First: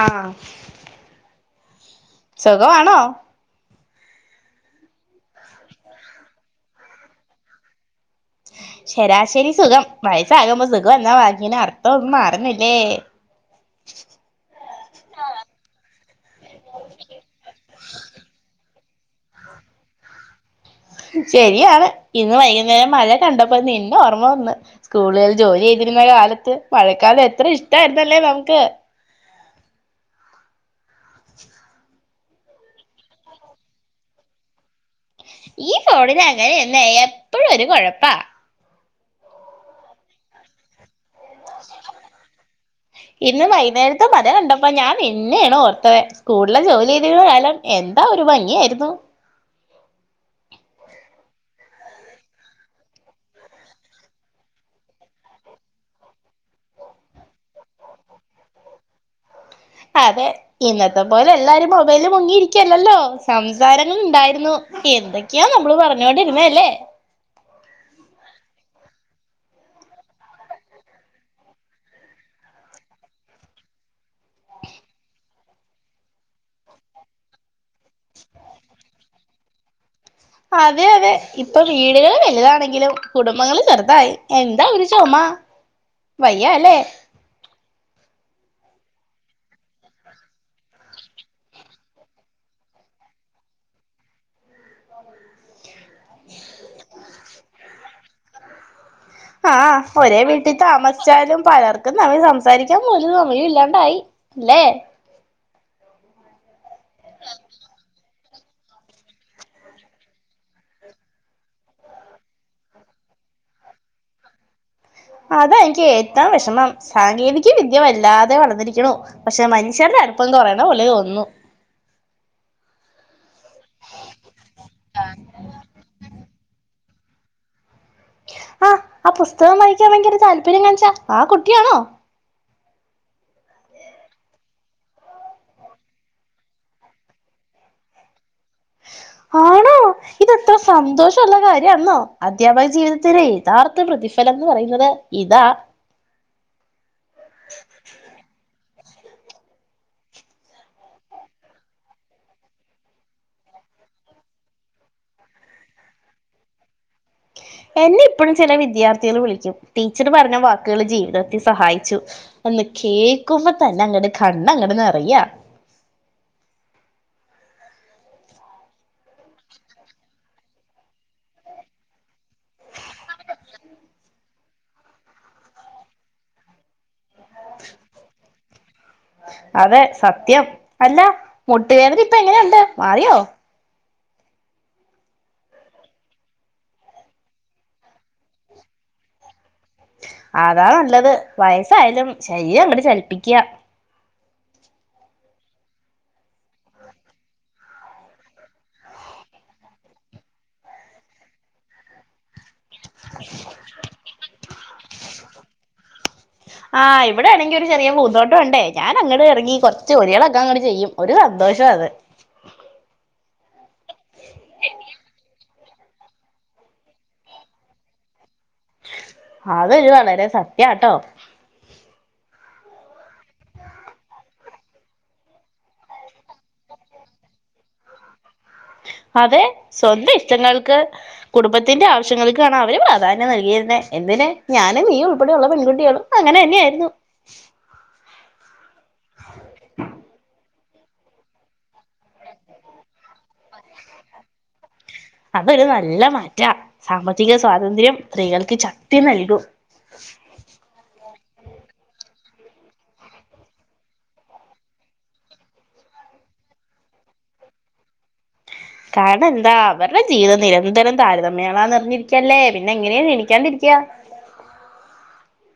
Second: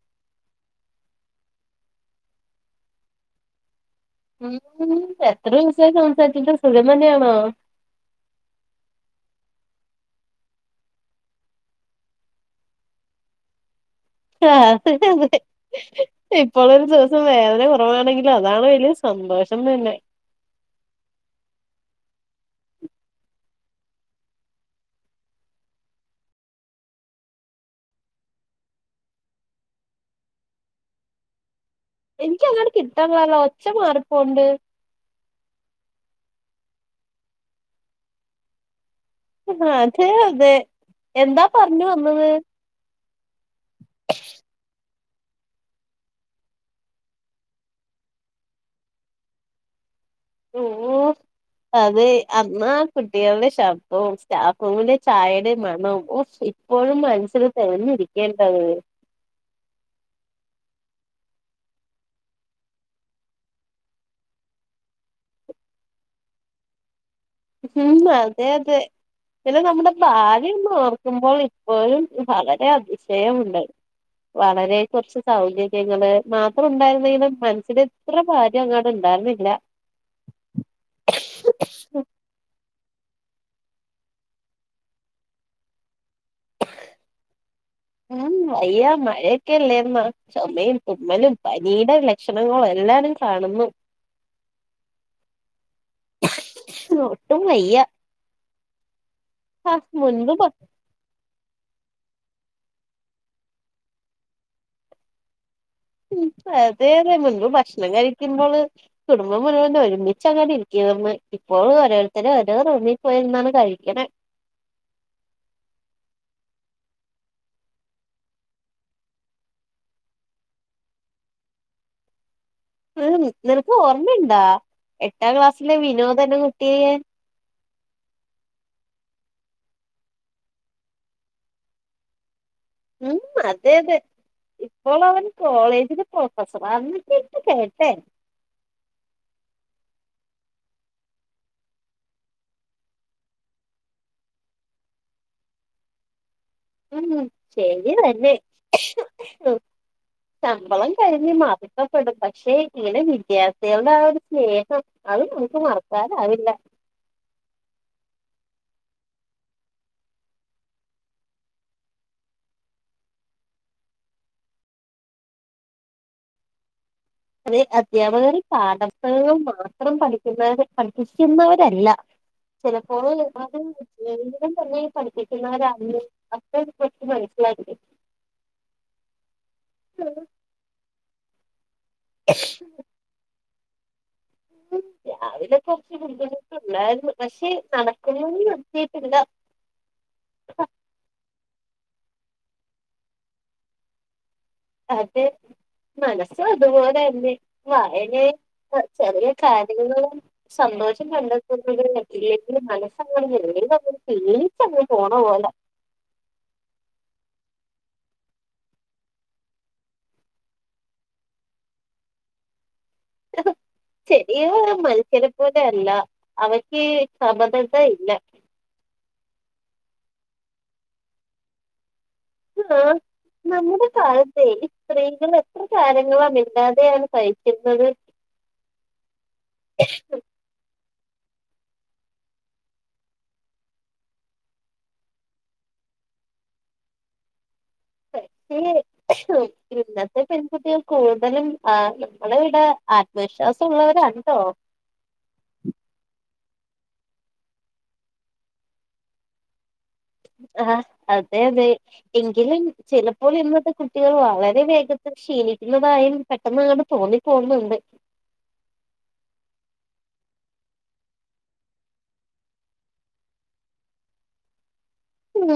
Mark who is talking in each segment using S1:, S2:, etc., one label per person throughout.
S1: ആ സുഖമാണോ
S2: ഉം എത്ര ദൂസായി [unintelligible] സത്യത്തിൽ സുഖതന്നെ ആണോ
S1: ശരാശരി സുഖം. വയസാകുമ്പോ സുഖം എന്നവാക്കിന് അർത്ഥൊന്നും അറിഞ്ഞില്ലേ.
S2: ആ അതെ ഇപ്പോള ഒരു ദിവസം വേദന കുറവാണെങ്കിലും അതാണ് വലിയ സന്തോഷം തന്നെ.
S1: ശരിയാണ് ഇന്ന് വൈകുന്നേരം മഴ കണ്ടപ്പോ നിന്ന ഓർമ്മ വന്ന് സ്കൂളുകിൽ ജോലി ചെയ്തിരുന്ന കാലത്ത് മഴക്കാലം എത്ര ഇഷ്ടായിരുന്നല്ലേ നമുക്ക്.
S2: എനിക്ക അങ്ങട്ട് കിട്ടാണിലാല്ലോ ഒച്ച മാറിപ്പോണൊണ്ട്.
S1: ഈ കോഡിന അങ്ങനെന്നാ എപ്പോഴും ഒരു കുഴപ്പാ.
S2: ആതെ അതെ എന്താ പറഞ്ഞു വന്നത്
S1: ഇന്ന് വൈകുന്നേരത്ത് മഴകണ്ടപ്പ ഞാൻ പിന്നെയാണ് ഓർത്തത് സ്കൂളിലെ ജോലി ചെയ്തി കാലം എന്താ ഒരു ഭംഗിയായിരുന്നു.
S2: ഓ അത് അന്നാ കുട്ടികളുടെ ശബദവും സ്റ്റാഫ്റൂമിലെ ചായയുടെ മണവും ഒ ഇപ്പോഴും മനസ്സിൽ തെരഞ്ഞിരിക്കേണ്ടേ
S1: അതെ ഇന്നത്തെ പോലെ എല്ലാരും മൊബൈല മുങ്ങിയിരിക്കല്ലല്ലോ സംസാരങ്ങളുണ്ടായിരുന്നു എന്തൊക്കെയാ നമ്മള് പറഞ്ഞോണ്ടിരുന്നല്ലേ.
S2: ഉം അതെ അതെ പിന്നെ നമ്മുടെ ഭാഗ്യം ഓർക്കുമ്പോൾ ഇപ്പോഴും വളരെ അതിശയമുണ്ട് വളരെ കുറച്ച് സൗകര്യങ്ങള് മാത്രം ഉണ്ടായിരുന്നെങ്കിലും മനസ്സില് ഇത്ര ഭാരം അങ്ങോട്ട ഇണ്ടായിരുന്നില്ല.
S1: ലും കുടുംബങ്ങള് ചെറുതായി. എന്താ ഉ ചോമ്മ വയ്യ അല്ലേ?
S2: ഉം വയ്യ മഴയൊക്കെല്ലേന്ന് ചുമയും തുമ്മലും പനിയുടെ ലക്ഷണങ്ങളും എല്ലാരും കാണുന്നു. ഒട്ടും വയ്യ ആ
S1: ആഹ് ഒരേ
S2: മുൻമ്പ് ഡോ
S1: വീട്ടിൽ താമസിച്ചാലും പലർക്കും നമ്മൾ സംസാരിക്കാൻ പോലും സമയല്ലാണ്ടായി അല്ലെ?
S2: ഉം അതേതെ മുൻപ് ഭക്ഷണം കഴിക്കുമ്പോള് കുടുംബം മുഴുവൻ ഒരുമിച്ചങ്ങട്ടിരിക്കുവാരുന്നു. ഇപ്പോഴ് ഓരോരുത്തര് ഓരോ റൂമിൽ പ്പോയിരുന്നാണ് കഴിക്കണെ
S1: അത എനിക്ക് ഏറ്റവും വിഷമം സാങ്കേതിക വിദ്യ വല്ലാതെ വളർന്നിരിക്കണു. പക്ഷെ മനുഷ്യരുടെ അടുപ്പം കുറയണ പോല തോന്നുന്നു.
S2: ആ നിനക്ക് ഓർമ്മിണ്ടാ എട്ടാം ക്ലാസ്സിലെ വിനോദെന്ന കുട്ടിയേ?
S1: ആഹ് ആ പുസ്തകം വായിക്കാൻ ഭയങ്കര താല്പര്യം കാണിച്ച ആ കുട്ടിയാണോ?
S2: ഉം അതെ അതെ ഇപ്പോൾ അവൻ കോളേജില് പ്രൊഫസറാന്നക്കയ കേട്ടെ.
S1: ആണോ ഇതെത്ര സന്തോഷൊള്ള കാര്യെന്നോ അദ്ധ്യാപക ജീവിതത്തിന്റെ യഥാർത്ഥ പ്രതിഫലന്ന് പറയുന്നത് ഇതാ.
S2: ഉം ശരി തന്നെ ശമ്പളം കഴിഞ്ഞ് മറക്കപ്പെടും പക്ഷെ ഈടെ വിദ്യാർത്ഥികളുടെ ആ ഒരു സ്നേഹം അത് നമുക്ക് മറക്കാനാവില്ല.
S1: എന്നെ ഇപ്പഴും ചില വിദ്യാർത്ഥികള് വിളിക്കും ടീച്ചറ് പറഞ്ഞ വാക്കുകൾ ജീവിതത്തിൽ സഹായിച്ചു ഒന്ന് കേക്കുമ്പോ തന്നെ അങ്ങട്ട് കണ്ണ് അങ്ങട്ട് നിറയ.
S2: അതെ അദ്ധ്യാപകര് പാഠപുസ്തങ്ങൾ മാത്രം പഠിക്കുന്നവർ പഠിപ്പിക്കുന്നവരല്ല ചിലപ്പോഴ് [unintelligible] ജീവിതം തന്നെ പഠിപ്പിക്കുന്നവരാകില്ലെ [unintelligible]
S1: അതെ സത്യം അല്ല വേദന ഇപ്പ എങ്ങനെയുണ്ട് മാറിയോ?
S2: ഉം രാവിലെ കുറച്ച് ബുദ്ധിമുട്ടുണ്ടായിരുന്നു പക്ഷെ നടക്കുന്നത് നിത്തിട്ടില്ല.
S1: അതാ നല്ലത് വയസ്സായാലും ശരീരം അങ്ങട് ചലിപ്പിക്കുക.
S2: അതെ മനസ്സു അതുപോലെ തന്നെ വായനേ ചെറിയ കാര്യങ്ങളും സന്തോഷം കണ്ടെത്തുന്നവരല്ലേ. മനസ്സ [unintelligible] പോണ പോലെ.
S1: ആ ഇവിടെ ആണെങ്കിൽ ഒരു ചെറിയ പൂന്തോട്ടം ഒണ്ടേ ഞാൻ അങ്ങട്ട് ഇറങ്ങി കൊറച്ച് ജോലികളൊക്കെ അങ്ങട്ട് ചെയ്യും ഒരു സന്തോഷാത്.
S2: ചെറിയ മത്സരം പോലെ അല്ല അവയ്ക്ക് സൊമതത്ത ഇല്ല.
S1: അതൊരു വളരെ സത്യാട്ടോ.
S2: ആ നമ്മുടെ കാലത്ത് സ്ത്രീകൾ എത്ര കാര്യങ്ങള മിണ്ടാതെ അങ്ങട്സഹിച്ചിര്ന്നത്.
S1: അതെ സ്വന്തം ഇഷ്ടങ്ങൾക്ക് കുടുംബത്തിന്റെ ആവശ്യങ്ങൾക്കാണ് അവര് പ്രാധാന്യം നൽകിരുന്നെ എന്തിന് ഞാനും നീയും ഉൾപ്പെടെയുള്ള പെൺകുട്ടികളും അങ്ങനെയന്നെആയിരുന്നു
S2: പക്ഷേ ഇന്നത്തെ പെൺകുട്ടികൾ കൂടുതലും ആ നമ്മുൾ ഇവിടെ ആത്മവിശ്വാസം ഉള്ളവരാണ് ട്ടോ
S1: റ്റ സാമ്പത്തിക സ്വാതന്ത്ര്യം സ്ത്രീകൾക്ക് ചക്തി നൽകും
S2: ആ അതെതെ എങ്കിലും ചിലപ്പോൾ ഇന്നത്തെ കുട്ടികൾ വളരെ വേഗത്തിൽ ക്ഷീണിക്കുന്നതായും പെട്ടെന്നാണ് തോന്നിപ്പോന്നുണ്ട്
S1: കാരണം എന്താ അവരുടെ ജീവിതം നിരന്തരം താരതമ്യളാന്ന്റിഞ്ഞിരിക്കല്ലേ പിന്നെ എങ്ങനെയ ക്ഷീണിക്കാണ്ടരിക്യാ
S2: ഉം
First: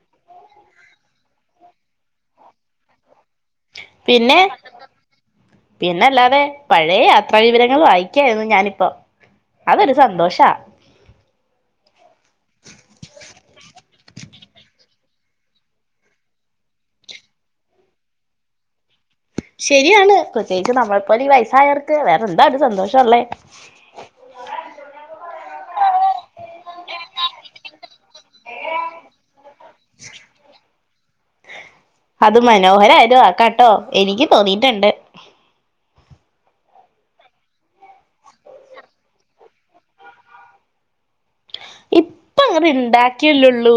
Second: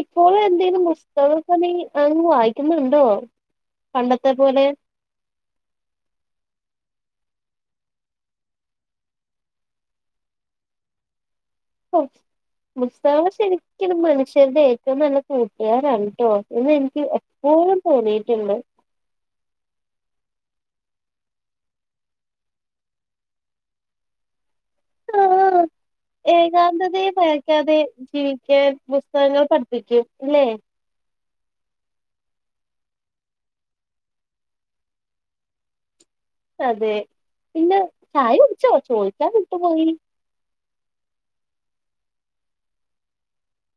S2: ഇപ്പോൾ എന്തെലും പുസ്തക പണി അങ്ങ് വായിക്കുന്നുണ്ടോ പണ്ടത്തെ
S1: പിന്നെ
S2: പോലെ
S1: പിന്നല്ലാതെ പഴയ യാത്രാ വിവരങ്ങൾ വായിക്കായിരുന്നു ഞാനിപ്പോ അതൊരു സന്തോഷാ
S2: ഉൽസവം ശരിക്കും മനുഷ്യരുടെ ഒക്കെ നല്ല കൂട്ടുകാര ആണ് ട്ടോ ഇന്ന് എനിക്ക് എപ്പോഴും തോന്നീയിട്ടുണ്ട്
S1: ശരിയാണ് പ്രത്യേകിച്ച് നമ്മളെപ്പോല ഈ വയസായവർക്ക് വേറെ എന്താ ഒരു സന്തോഷ ഉള്ളേ
S2: ആ ഏകാന്തതയെ ഭയക്കാതെ ചിരിക്കാൻ പുസ്തകങ്ങൾ പഠിപ്പിക്കും ഇല്ലേ
S1: അത് മനോഹരായൊരു വാക്കാ ട്ടോ എനിക്ക് തോന്നീട്ടുണ്ട്.
S2: അതെ പിന്നെ ചായ കുടിച്ചോ? ചോദിക്കാൻ വിട്ടുപോയി.
S1: ഇപ്പ അങ്ങട് ഇണ്ടാ ക്കി ല്ലേല്ലുള്ളൂ.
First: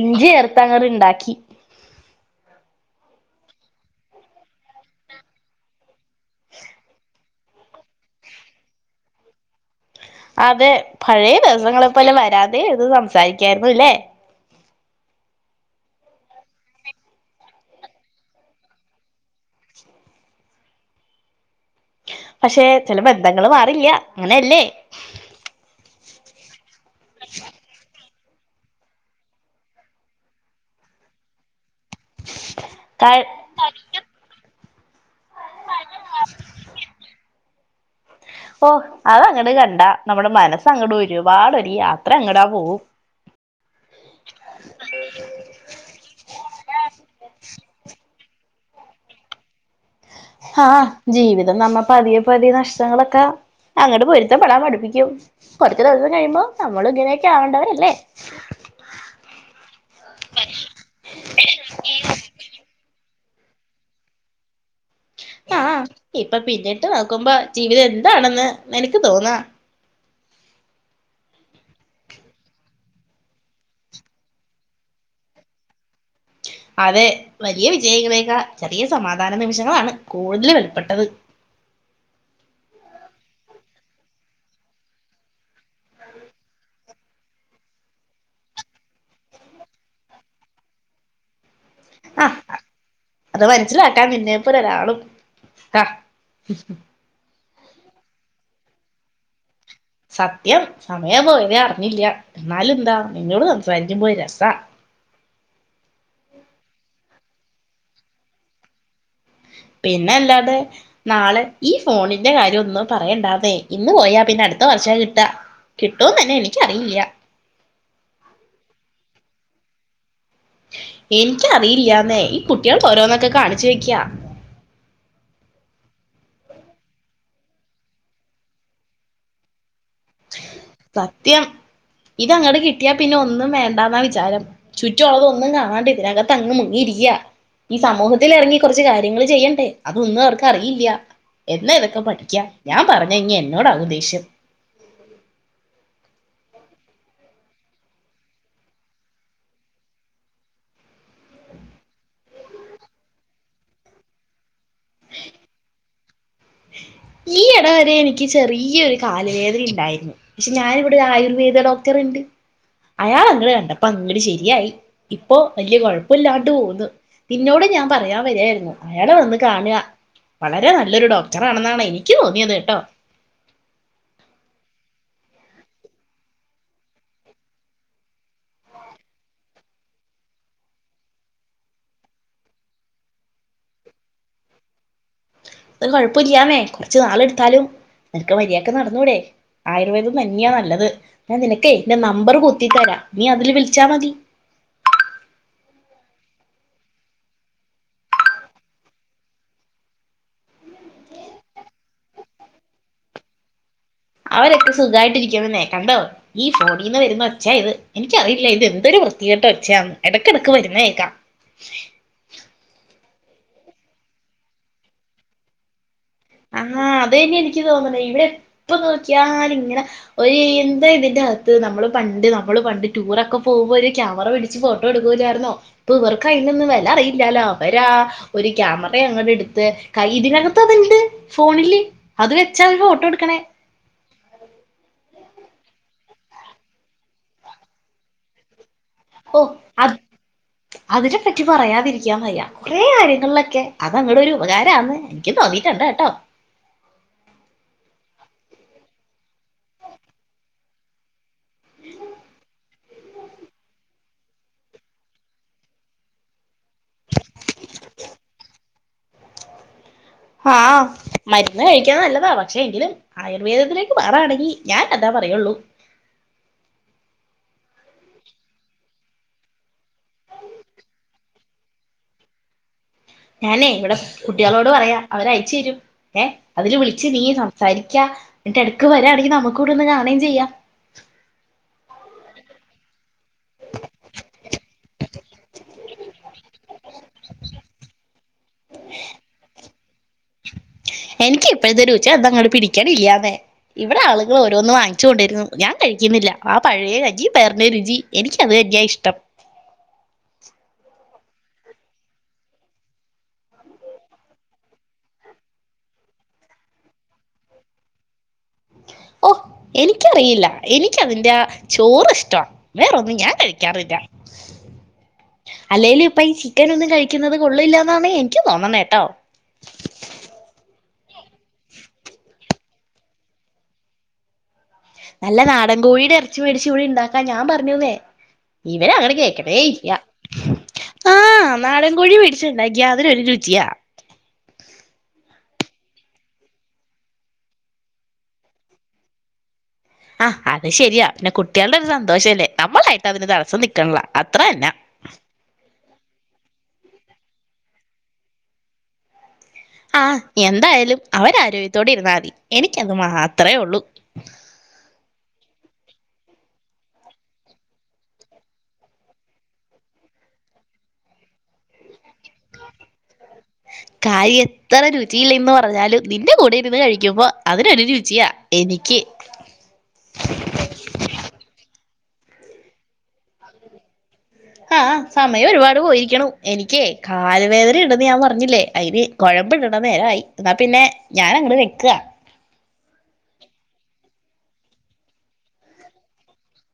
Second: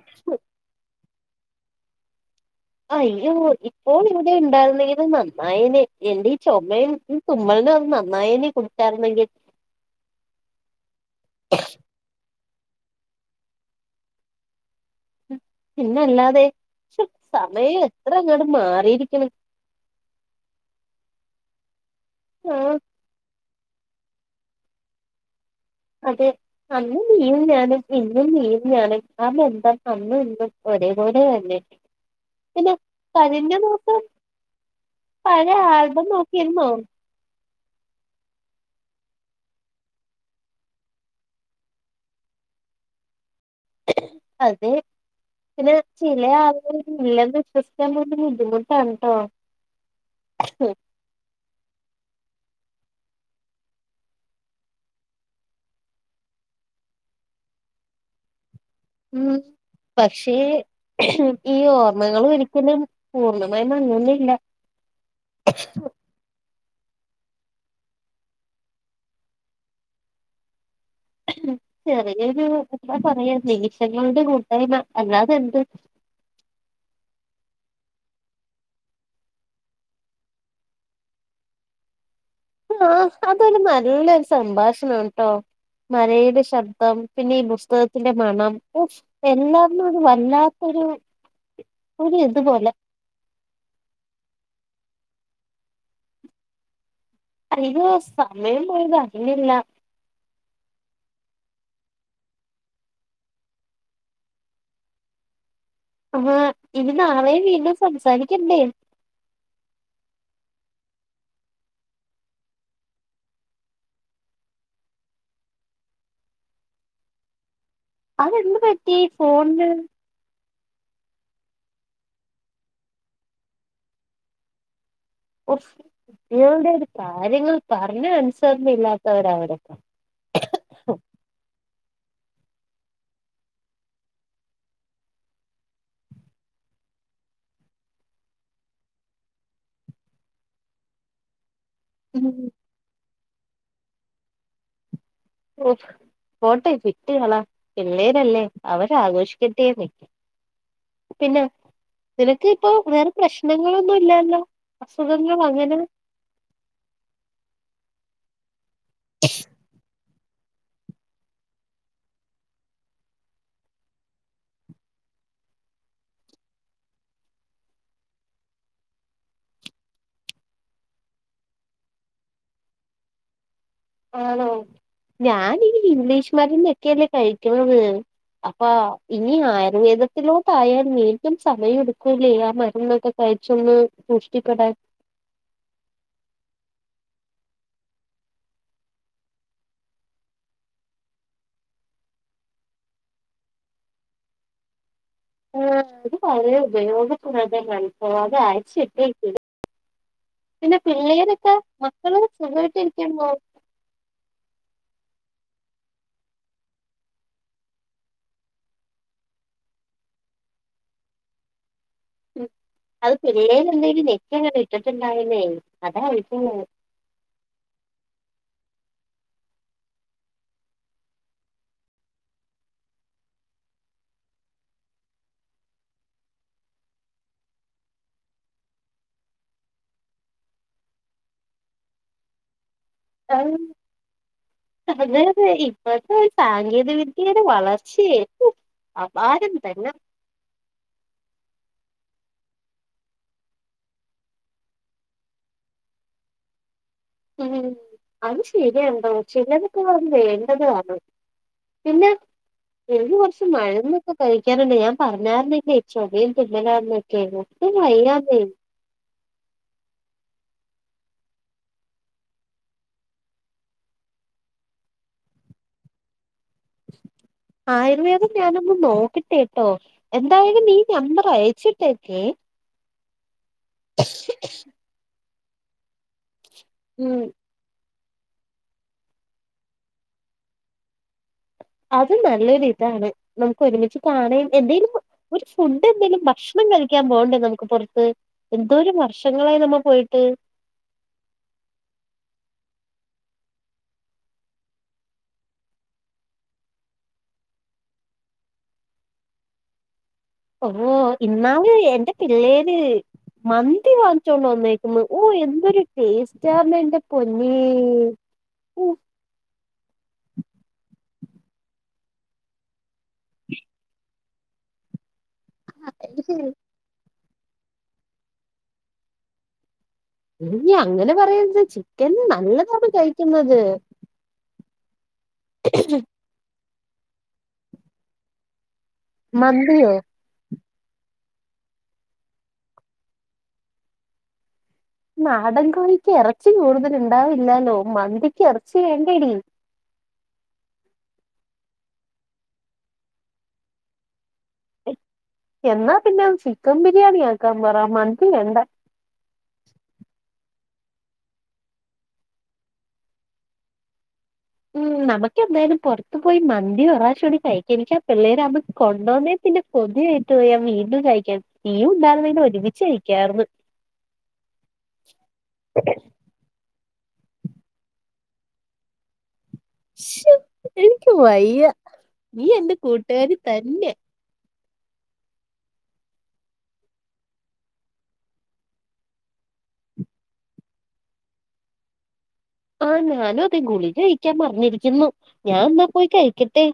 S1: ഇഞ്ചി ചേർത്ത് അങ്ങട് ണ്ടാകി ഇ
S2: അയ്യോ ഇപ്പോൾ ഇവിടെ ഉണ്ടായിരുന്നെങ്കില് നന്നായേനെ എന്റെ ഈ ചുമയും തുമ്മളിന് ഒന്ന് നന്നായേനെ കുടിച്ചായിരുന്നെങ്കിൽ.
S1: അതെ പഴയ ദിവസങ്ങളിപ്പോലെ വരാന്തെ ഇരുന്ന് സംസാരിക്കായിരുന്നുല്ലേ
S2: പിന്ന അല്ലാതെ ക്ഷെ സമയം എത്ര അങ്ങട് മാറിയിരിക്ക്ണ്.
S1: പക്ഷെ ചില ബന്ധങ്ങള് മാ ഇല്ല അങ്ങനെയല്ലേ?
S2: അതെ അന്ന് നീയും ഞാനും പി [unintelligible] നീയും ഞാനും നാം എന്താ അന്നും ഇന്നും ഒരേപോലെ അല്ലെ പിന്നെ
S1: ക
S2: കരുഞ്ഞ നോക്കൂ പഴയ ആൽബം നോക്കിയിരുന്നോ?
S1: ഓ അത് അങ്ങട് കണ്ടാ നമ്മുടെ മനസ്സങ്ങട് ഒരുപാട് ഒരു യാത്ര അങ്ങടാ പോവും.
S2: അതെ പിന്ന ചില [unintelligible] ബുദ്ധിമുട്ടാണ് ട്ടോ
S1: ആ ജീവിതം നമ്മപ്പതിയെ പ്പതിയ നഷ്ടങ്ങളൊക്കെ അങ്ങട് പൊരുത്തപ്പെടാൻ പഠിപ്പിക്കും. കൊറച്ച് ദിവസം കഴിയുമ്പോ നമ്മളും ഇങ്ങനെയൊക്കെ ആവണ്ടവരല്ലേ
S2: ഉം പക്ഷേ ഈ ഓർമ്മകൾ ഒരിക്കലും പൂർണ്ണമായി [unintelligible]
S1: ആ ഇപ്പൊ പിന്നെ ട്ട് നോക്കുമ്പോ ജീവിതം എന്താണെന്ന് നിനക്ക് തോന്നാ.
S2: ചെറിയൊരു ഉപ്പാ പറയാൻ നിമിഷങ്ങളുടെ കൂട്ടായ്മ അല്ലാതെന്ത്
S1: അതെ വലിയ വിജയിക്ക്ന്നേക്കാ ചെറിയ സമാധാന നിമിഷങ്ങളാണ് കൂടുതൽ വെലപ്പെട്ടത്.
S2: ആ അതൊരു നല്ല സംഭാഷണാണ് ട്ടോ മഴയുടെ ശബ്ദം പിന്നെ ഈ പുസ്തകത്തിന്റെ മണം എല്ലാന്നൊരു വല്ലാത്തൊരു ഒരു
S1: ആഹ്
S2: ഇതുപോലെ
S1: അത് മനസ്സിലാക്കാൻ നിന്നെപ്പോലെ ഒരാളും ക
S2: അയ്യോ സമയം പോയത് അറിഞ്ഞില്ല
S1: സത്യം സമയം പോയതേ അറിഞ്ഞില്ല എന്നാലും എന്താ നിന്നോട് സംസാരിക്കുമ്പോ ഒരു രസാ
S2: ആ ഇനി നാളെയും വീണ്ടും സംസാരിക്കണ്ടേ
S1: പിന്നെ അല്ലാതെ നാള് ഈ ഫോണിന്റെ കാര്യം ഒന്നും പറയണ്ടാന്നേ ഇന്ന് പോയാ പിന്നെ അടുത്ത വർഷ കിട്ടാ കിട്ടോന്ന് തന്നെ എനിക്കറിയില്ല.
S2: ഫോണ്ട്
S1: എനിക്കറിയില്ലാന്നേ ഈ കുട്ടികൾക്കോരോന്നൊക്കെ കാണിച്ചു വെക്ക്യാ
S2: ഒഫ് കുട്ടികളുടെ ഒരു കാര്യങ്ങൾ പറഞ്ഞ അനുസരണം ഇല്ലാത്തവരാ അവര്
S1: സത്യം ഇത് അങ്ങട്കിട്ടിയാ പിന്നെ ഒന്നും വേണ്ടാന്നാ വിചാരം ചുറ്റുമുള്ളതൊന്നും കാണാണ്ട് ഇതിനകത്ത് അങ്ങ് മുങ്ങി ഇരിക്ക ഈ സമൂഹത്തിൽ ഇറങ്ങി കുറച്ച് കാര്യങ്ങൾ ചെയ്യണ്ടേ അതൊന്നും അവർക്ക് അറിയില്ല. എന്നാ ഇതൊക്കെ പഠിക്കാ ഞാൻ പറഞ്ഞു നേ ഇഞ്ഞി എന്നോടാവോ ദേഷ്യം
S2: ഓ പോട്ടെ വിട്ടുകള പിള്ളേരല്ലേ അവരാ ആഘോഷിക്കട്ടെന്ന് പിന്നെ നിനക്ക് ഇപ്പൊ വേറെ പ്രശ്നങ്ങളൊന്നും ഇല്ലല്ലോ അസുഖങ്ങൾ അങ്ങനേ
S1: ഈ എടവരെ എനിക്ക് ചെറി ഈ ഒരു കാല് വേദന ഇണ്ടായിരുന്നു പക്ഷെ ഞാനിവിടെ ആയുർവേദ ഡോക്ടർ ഇണ്ട് അയാൾ അങ്ങളെ കണ്ടപ്പോ അങ്ങട് ശരിയായി ഇപ്പോ വലിയ കുഴപ്പല്ലാണ്ട് പോകുന്നു നിന്നോട് ഞാൻ പറയാൻ വരായിരുന്നു അയാള വന്ന് കാണുക വളരെ നല്ലൊരു ഡോക്ട [unintelligible] ആണെന്നാണ് എനിക്ക് തോന്നിയത്ട്ടോ
S2: ആണോ ഞാനീ ഇംഗ്ലീഷ് മരുന്നൊക്കെയല്ലേ കഴിക്ക്‌ന്നത് അപ്പൊ ഇനി ആയുർവേദത്തിലോട്ട്ട് ആയാൽ വീണ്ടും സമയ എടുക്കൂല്ലേ ആ മരുന്നൊക്കെ കഴിച്ചൊന്ന് പുഷ്ടിപ്പെടാൻ
S1: ഇപ്പം ഇത് കൊഴപ്പല്ലാന്നേ കുറച്ച് നാൾ എടുത്താലും നിനക്ക് മര്യാക്ക് നടന്നൂടെ ആയുർവേദം തന്നെയാ നല്ലത് ഞാൻ നിനക്കേ ന്റെ നമ്പർ കുത്തി തരാ നീ അതില് വിളിച്ചാ മതി
S2: ആ ഇത് വളരെ ഉപയോഗപ്പെതാമാണ് ഇപ്പോ അത് അയച്ചിട്ടേരിക്കാണ് പിന്നെ പിള്ളേരൊക്കെ മക്കള് സുഖയിട്ട് ഇരിക്കാൻ മോ
S1: അവരൊക്കെ സുഖയിട്ട് ഇരിക്കണന്നേ കണ്ടോ ഈ ഫോണീന്ന് വരുന്ന ഒച്ച ഇത് എനിക്കറിയില്ല ഇത് എന്തൊരു വൃത്തികെട്ട ഒച്ചയാന്ന് ഇടക്കിടക്ക് വരുന്ന കേക്കാം
S2: അത് പിള്ളേരന്തങ്കിലും നെക്കി അങ്ങനെ ഇട്ടിട്ടുണ്ടാവില്ലേ
S1: ആ അതേനി എനിക്ക് തോന്നണത് ഇവിടെ എ ഇപ്പൊ നോക്കിയാലും ഇങ്ങനെ ഒരു എന്താ ഇതിന്റെ അകത്ത് നമ്മളും പണ്ട് നമ്മള് പണ്ട് ടൂറൊക്കെ പോവുമ്പോ ഒരു ക്യാമറ പിടിച്ച് ഫോട്ടോ എടുകൂലായിരുന്നോ ഇപ്പൊ ഇവർക്ക അയ്നൊന്നും വെല അറിയില്ലാലോ അവരാ ഒരു ക്യാമറ അങ്ങോട്ട് ഇടുത്ത് കയ്യി ഇതിനകത്ത് അത്ണ്ട് ഫോണില് അത് വെച്ചാൽ ഒരു ഫോ
S2: ആഹ അതെ ഇപ്പത്തെ സാങ്കേതിക വിദ്യയുടെ വളർച്ചയെ
S1: ഓ
S2: അപാരം തന്നെ
S1: അത് അതിനെ പറ്റി പറയാതിരി വയ്യ കൊറെേ കാര്യങ്ങളിലൊക്കെ അതങ്ങടെ ഒരു ഉപകാരന്ന് എനക്ക് തോന്നീട്ടണ്ട് കേട്ടോ
S2: ഉം അത് ശരിയണ്ടോ ചിലരക്കെ അത് വേണ്ടതാണ് പിന്നെ എഴുവർഷം മരുന്നൊക്കെ കഴിക്കാനല്ലേ ഞാൻ പറഞ്ഞായിരുന്നില്ലേ ചൊടയും തന്നലന്നൊക്കെയരുന്നു ഒട്ടും വയ്യാന്ന്
S1: ആ മരുന്ന് കഴിക്കാൻ നല്ലതാ പക്ഷെ എങ്കിലും ആയുർവേദത്തിലേക്ക് മാറണെങ്കിൽ ഞാൻ അതാ പറയുള്ളൂ
S2: ആയുർവേദം ഞാനൊന്ന് നോക്കിട്ടെട്ടോ എന്തായാലും നീ നമ്പർ അയച്ചിട്ടേക്കേ
S1: ഞാനേ ഇവിടെ കുട്ടികളോട് പറയാ അവരായി ചിരും ഏ അതില് വിളിച്ച്
S2: ഉം
S1: നീ സംസാരി എന്നിട്ട് ഇടക്ക് വരാണെങ്കിൽ നമുക്ക് കൂടെ ഒന്ന് കാണുകയും ചെയ്യാം
S2: അത് നല്ലൊരു ഇതാണ് നമുക്ക് ഒരുമിച്ച് കാണയും എന്തെങ്കിലും ഒരു ഫുഡ് എന്തെങ്കലും ഭക്ഷണം കഴിക്കാൻ പോകണ്ടേ നമുക്ക് പുറത്ത് എന്തോര വർഷങ്ങളായി നമ്മ പോയിട്ട്
S1: എനിക്ക് ഇപ്പോഴത്തെ രുചി അത് അങ്ങട് പിടിക്കൻ ഇല്ലാന്നേ ഇവിടെ ആളുകൾ ഓരോന്നും വാങ്ങിച്ചു കൊണ്ടിരുന്നു ഞാൻ കഴിക്കുന്നില്ല ആ പഴയ കഞ്ഞി പയറിന്റെയും രുചി എനിക്ക അത് തന്നയ ഇഷ്ടം
S2: ഓ ഇന്നാല് എന്റെ പിള്ളേര് മന്തി വാങ്ങിച്ചോണ്ട് വാന്നേരിക്കുന്നു ഓ എന്തൊരു ടേസ്റ്റ് ആന്ന് എന്റെ പൊന്നേ
S1: ഓ എനിക്കറിയില്ല എനിക്കതി ല്ലാ ചോറ് ഇഷ്ടവാ വേറൊന്നും ഞൻ കഴിക്കാറില്ല ഏര്ഫ് അല്ലേല് ഇപ്പ ഈ ചിക്കൻ ഒന്നും കഴിക്ക യിക്കുന്നത് കൊള്ളില്ലന്നാണ് എനിക്ക് തോന്നനെട്ടോ
S2: ഇല്ല അങ്ങനെ പറയത് ചിക്കൻ നല്ലതാണ് കഴിക്കുന്നത്
S1: നല്ല നാടൻ കോഴിയുടെ ഇറച്ചി മേട ചൂടി ഉണ്ടാക്കാ ഞാൻ പറഞ്ഞുനേ ഈവേ അങ്ങനെ
S2: മന്തിയോ
S1: കേക്കണേയില്യ ആ നാടൻ കോഴി മേടിച്ചുണ്ടയാ അതിനൊരു രുചിയാ
S2: നാടൻകോഴിക്ക് ഇറച്ചി കൂടുതൽ ഉണ്ടാവില്ലാലോ മന്തിക്ക് ഇറച്ചി വേടെടി
S1: ആഹ് അത് ശരിയാ പിന്നെ കുട്ടികളുടെ ഒരു സന്തോഷല്ലേ നമ്മളായിട്ട് അതിന് തടസ്സം നിക്കണില്ല അത്ര തന്നാ
S2: എന്നാ പിന്നെ ചിക്കൻ ബിരിയാണി ആക്കാൻ പറ മന്തി വേണ്ട
S1: ആ എന്തായാലും അവരആരോഗ്യത്തോടെ ഇരുന്നാൽ മതി എനിക്കത് മാത്രമേ ഉള്ളൂ
S2: ഉം നമുക്ക് എന്തായാലും പുറത്തു പോയി മന്തി ഒരു വപ്രാവിശോൂടി കഴിക്കാ എനിക്കാ പിള്ളേര് കൊണ്ടുവാന്നേ പിന്നെ കൊതി ആയിട്ട് വയ്യ വീണ്ടും കഴിക്കൻ
S1: കാര്യം എത്ര രുചിയില്ലന്ന് പറഞ്ഞാലും നിന്റെ കൂടെരുന്ന് കഴിക്ക ക്കപ്പൊ അതിനൊരു രുചിയാ എനിക്ക്
S2: ശേ എനിക്ക് വയ്യ നീ എന്ത് കൂട്ട പേര് തന്നെയാ
S1: ആ സമയം ഒരുപാട് പോയിരിക്കനു എനിക്കേ കൽ വേദന ഉണ്ടന്ന് ഞാൻ പറഞ്ഞില്ലേ അതിന് കുഴമ്പ ഇണ്ടണ്ട നേരമായി എന്നാ പിന്നെ ഞാൻ അങ്ങട്ട് വെക്കുവാ
S2: ആ ഞാനുതെ ഗുളികാ കഴിക്കാൻ മറന്നിരിക്കുന്നു ഞാൻ എന്നാ പോയി കഴിക്കട്ടെ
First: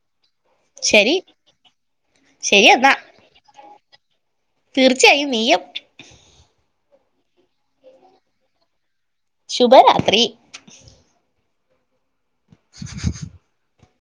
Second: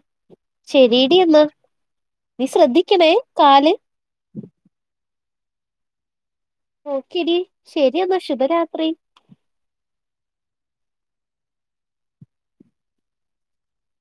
S1: ശരി
S2: ശരിടി എന്നാ നീ
S1: ശരി എന്നാ
S2: ശ്രദ്ധിക്കണേ കാല്
S1: തീർച്ചയായും നീയം
S2: ഓക്കിടി ശരിയെന്ന ശുഭരാത്രി
S1: ശുഭരാത്രി